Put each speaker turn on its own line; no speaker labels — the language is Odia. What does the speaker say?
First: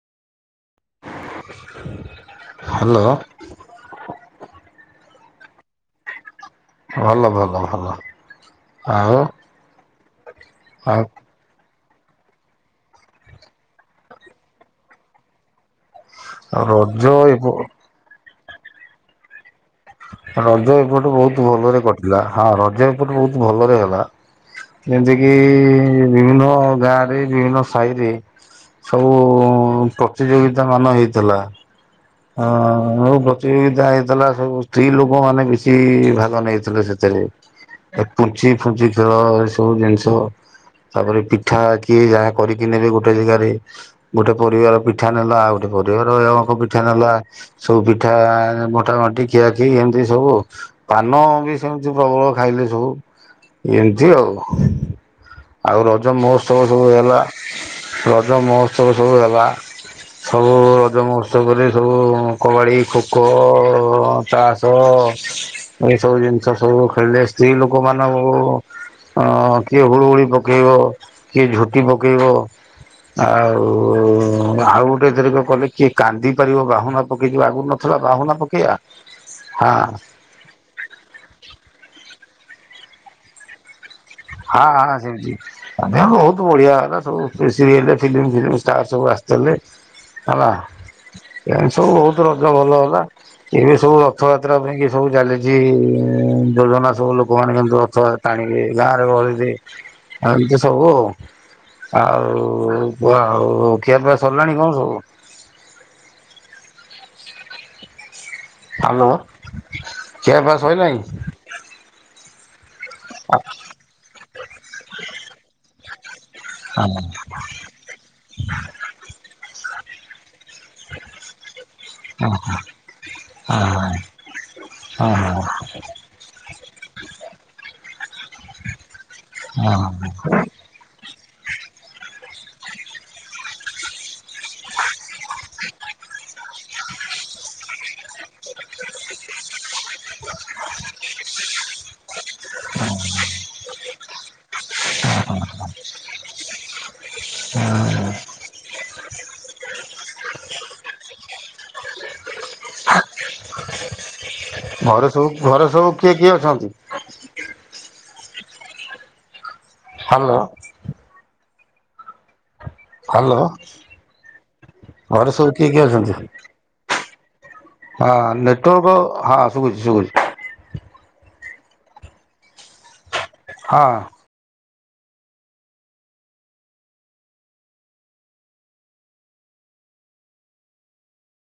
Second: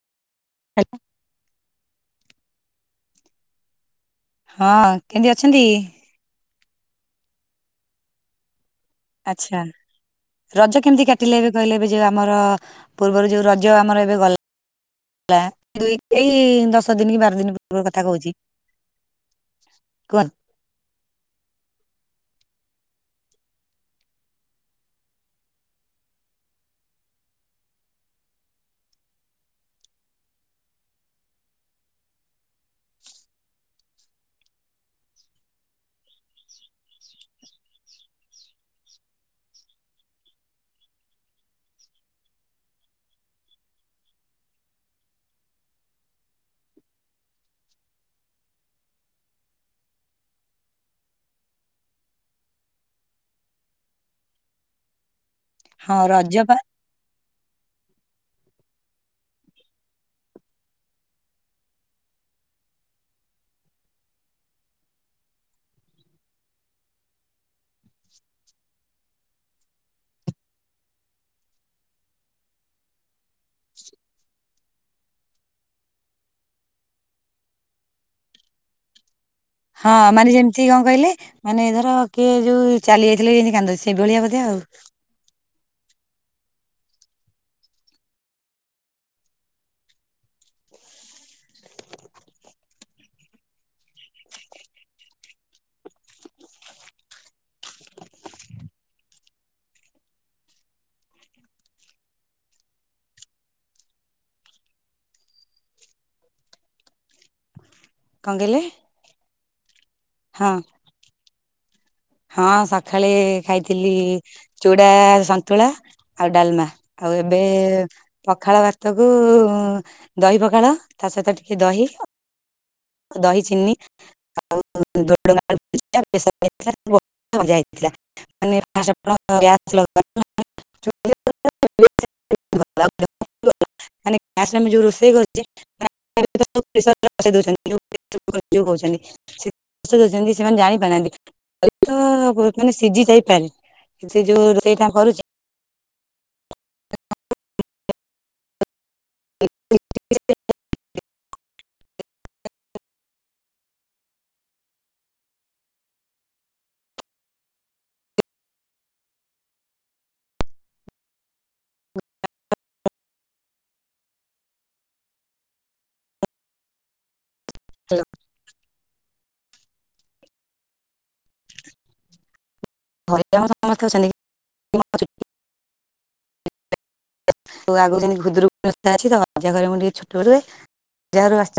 ହ୍ୟାଲୋ।
ହ୍ୟାଲୋ।
ହଁ କେମିତି ଅଛନ୍ତି?
ଭଲ ଭଲ ଭଲ। ଆଉ
ଆଚ୍ଛା ରଜ
ଆଉ
କେମିତି କାଟିଲେ ଏବେ କହିଲେ ଏବେ ଯଉ ଆମର ପୂର୍ବରୁ ଯୋଉ ରଜ ଆମର ଏବେ ଗଲା। ହେଇ ଏଇ ଦଶ
ରଜ
ଦିନ କି ବାର
ଏପ
ଦିନ ପୂର୍ବର କଥା କଥା କହୁଛି। କୁହନ୍ତୁ
ରଜ ଏପଟ ବହୁତ ଭଲରେ କଟିଲା ହଁ ରଜ ଏପଟ ବହୁତ ଭଲରେ ହେଲା। ଯେମିତି କିି ବିଭିନ୍ନ ଗାଁ ରେ ବିଭିନ୍ନ ସାହିରେ। ସବୁ ପ୍ରତିଯୋଗିତାମାନ ହେଇଥିଲା। ହଁ। ମୋ ପ୍ରତିଯୋଗିତା ହେଇଥିଲା ସବୁ ସ୍ତ୍ରୀ ଲୋକ ମାନେ ବେଶି ଭାଗ ନେଇଥିଲେ ସେଥିରେ ଏ ପୁଞ୍ଚି ଫୁଞ୍ଚି ଖେଳ ଏ ସବୁ ଜିନିଷ ତାପରେ ପିଠା କିଏ ଯାହା କରିକି ନେବେ ଗୋଟେ ଜାଗାରେ ଗୋଟେ ପରିବାର ପିଠା ନେଲା ଆଉ ଗୋଟେ ପରିବାରଙ୍କ ପିଠା ନେଲା। ସବୁ ପିଠା ମୋଟାମୋଟି କିିଆଖି ଏମିତି ସବୁ ଆଉ। ପାନ ବି ସେମିତି ପ୍ରବଳ ଖାଇଲେ ସବୁ। ଏମିତି ଆଉ। ଆଉ
ହଁ
ରଜ
ପା
ମୋହତ୍ସବ ସବୁ ହେଲା। ରଜ ମହୋତ୍ସବ ସବୁ ହେଲା। ସବୁ ରଜ ମହୋଉ ରେ ସବୁ କବାଡ଼ି ଖୋଖୋ ତାସ ଏଇ ସବୁ ଜିନିଷ ସବୁ ଖେଳିଲେ। ସ୍ତ୍ରୀ ଲୋକ ମାନଙ୍କୁ ଅଁ କିଏ ହୁଳୁହୁଳି ପକେଇବ କିଏ ଝୋଟି ପକେଇବ। ଆଉ ଆଉ ଗୋଟେ ଏଥରକ କଲେ କିଏ କାନ୍ଦି ପାରିବ ବାହୁନା ପକେଇକି ଆଗରୁ ନଥିଲା ବାହୁନା ପକେଇବା।
ହଁ ମାନେ ଯେମିତି କଣ କହିଲେ ମାନେ ଏ ଧର କିଏ ଯୋଉ ଚାଲି ଯାଇଥିଲେ ଯେମିତି କାନ୍ଦୁ ସେଇଭଳିଆ। ବୋଧେ ଆଉ
ହଁ ହଁ। ଆମ ବହୁତ ବଢିଆ ହେଲା। ସବୁ ସିରିଏଲ ଫିଲ୍ମ ଫିଲ୍ମ ଷ୍ଟାର ସବୁ ଆସିଥିଲେ। ହେଲା ଏମତି ସବୁ ବହୁତ ରଜ ଭଲ ହେଲା। ଏବେ ସବୁ ରଥଯାତ୍ରା ପାଇଁ କି ସବୁ ଚାଲିଛି ଯୋଜନା ସବୁ ଲୋକମାନେ କିନ୍ତୁ ରଥଯା ଟାଣିବେ ଗାଁରେ ଗହଳିରେ ଏମିତି ସବୁ ଆଉ। ଆଉ ଆଉ ଖିଆ ପିଆ ସରିଲାଣି କଣ ସବୁ?
କଣ କହିଲେ?
ହ୍ୟାଲୋ ଖିଆ
ହଁ
ପିଆ ସଇଲାଣି।
ହଁ ସକାଳେ ଖାଇଥିଲି ଚୁଡ଼ା ସନ୍ତୁଳା ଆଉ ଡାଲ୍ମା।
ହଁ
ଆଉ ଏବେ ପଖାଳ ଭାତକୁ ଦହି ପଖାଳ। ତା ସହିତ ଟିକେ ଦହି।
ଓହୋ।
ଦହି ଚିନି ଆଉ
ହଁ
[unintelligible]
ହଁ
ମଜା ହେଇଥିଲା।
ହଁ
[unintelligible] [unintelligible] [unintelligible] ମାନେ ଗ୍ୟାସରେ ଆମେ ଯଉ ରୋଷେଇ କରୁଛେ [unintelligible] [unintelligible] ସେମାନେ ଜାଣି ପାରୁନାହାନ୍ତି। ତ ମାନେ ସିଝି ଯାଇପାରେ। ସେ ଯୋଉ ସେଇଟା କଣ କରୁଛି? [unintelligible]
ଘରେ ସବୁ ଘରେ ସବୁ କିଏ କିଏ ଅଛନ୍ତି? ହାଲୋ।
[unintelligible]
ହ୍ୟାଲୋ ଘରେ ସବୁ କିଏ କିଏ ଅଛନ୍ତି? ହଁ ନେଟୱାର୍କ ହଁ ଶୁବୁଛି ଶୁବୁଛି।
ହମ ସମସ୍ତେ
ହଁ।
ଅଛନ୍ତି। [unintelligible] ଆଗରୁ ଯେନ୍ତି ଖୁଦୁରୁକୁଣୀ ଓଷା ଅଛି। ଜରେ ମୁ ଟିକେ ଛୋଟ ରୁହେ। ଅଜା ଘରକୁ ଆସି